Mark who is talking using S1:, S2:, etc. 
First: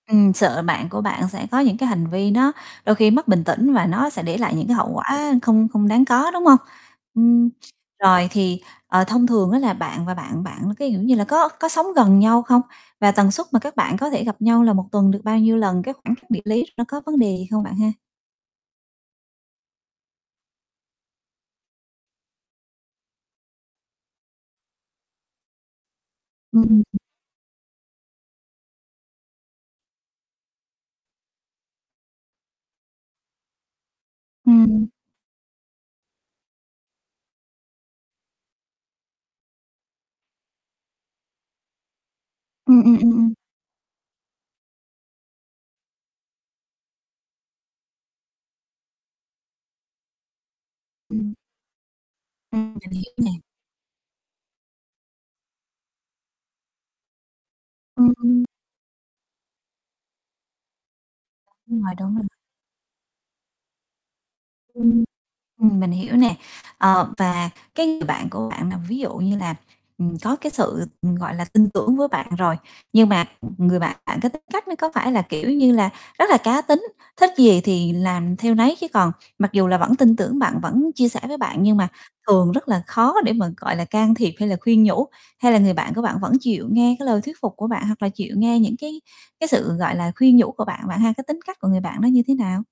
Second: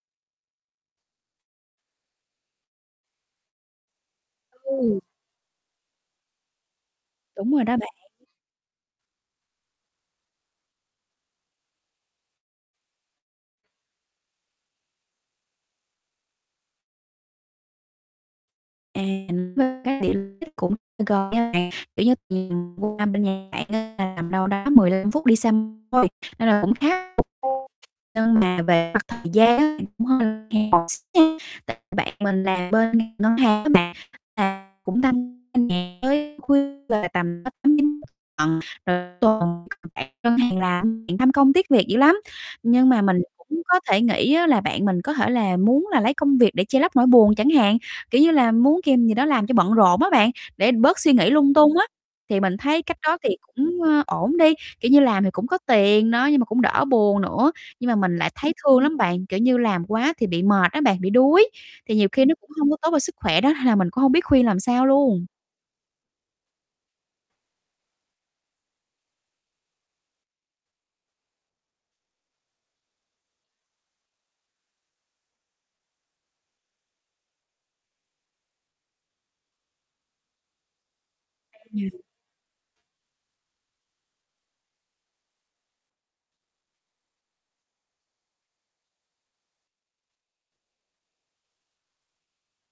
S1: Ừm, sợ bạn của bạn sẽ có những cái hành vi nó đôi khi mất bình tĩnh và nó sẽ để lại những cái hậu
S2: Ừ.
S1: quả không không đáng có, đúng hông? Ừm,
S2: Đúng rồi đó bạn.
S1: rồi thì, ờ, thông thường á là bạn và bạn bạn, cái kiểu như là, có có sống gần nhau không? Và tần suất mà các bạn có thể gặp nhau là 1 tuần được bao nhiêu lần? Cái khoảng cách địa lý nó có vấn đề gì không bạn ha?
S2: À, ừm, với các điểm đó cũng gần nha bạn, kiểu như, ừm, qua bên nhà bạn á, là tầm đâu đó 15 phút đi xe thôi nên là
S1: Ừm,
S2: cũng
S1: ừm.
S2: khá [unintelligible] nhưng mà về mặt thời gian á bạn, cũng hơi [unintelligible] tại bạn mình làm bên ngành ngân hàng á bạn, là
S1: Ừm.
S2: cũng tăng [unintelligible] tới khuya là tầm cỡ 8:00-9:00, [unintelligible] rồi tuần [unintelligible] bạn ngân hàng làm, bạn tham công tiếc việc dữ lắm.
S1: Ừm,
S2: Nhưng
S1: ừm,
S2: mà
S1: ừm,
S2: mình
S1: ừm.
S2: cũng có thể nghĩ á, là bạn mình có thể là muốn là lấy công việc để che lấp nỗi buồn chẳng hạn, kiểu như là, muốn kìm gì đó làm cho bận rộn á bạn, để bớt suy nghĩ
S1: Ừm.
S2: lung tung á, thì mình
S1: Ừm.
S2: thấy
S1: Mình
S2: cách
S1: hiểu
S2: đó thì
S1: nè.
S2: cũng, ơ, ổn đi, kiểu như, làm thì cũng có tiền đó, nhưng mà cũng đỡ buồn nữa. Nhưng mà
S1: Ừm,
S2: mình lại
S1: ừm.
S2: thấy thương lắm bạn, kiểu như, làm quá thì bị mệt á bạn, bị đuối,
S1: Đúng rồi,
S2: thì nhiều
S1: đúng
S2: khi
S1: rồi.
S2: nó cũng hông có tốt cho sức khỏe đó, hay là mình cũng không biết khuyên làm sao
S1: Ừm,
S2: luôn.
S1: ừm, mình hiểu nè. Ờ, và cái người bạn của bạn là ví dụ như là, ừm, có cái sự, ừm, gọi là, tin tưởng với bạn rồi, nhưng mà, ừm, người bạn bạn, cái tính cách nó có phải là, kiểu như là, rất là cá tính, thích gì thì làm theo nấy, chứ còn mặc dù là vẫn tin tưởng bạn vẫn chia sẻ với bạn nhưng mà
S2: Ừm.
S1: thường rất là khó để mà, gọi là, can thiệp hay là khuyên nhủ? Hay là người bạn của bạn vẫn chịu nghe cái lời thuyết phục của bạn, hoặc là chịu nghe những cái cái sự, gọi là, khuyên nhủ của bạn, bạn ha? Cái tính cách của người bạn đó như thế nào?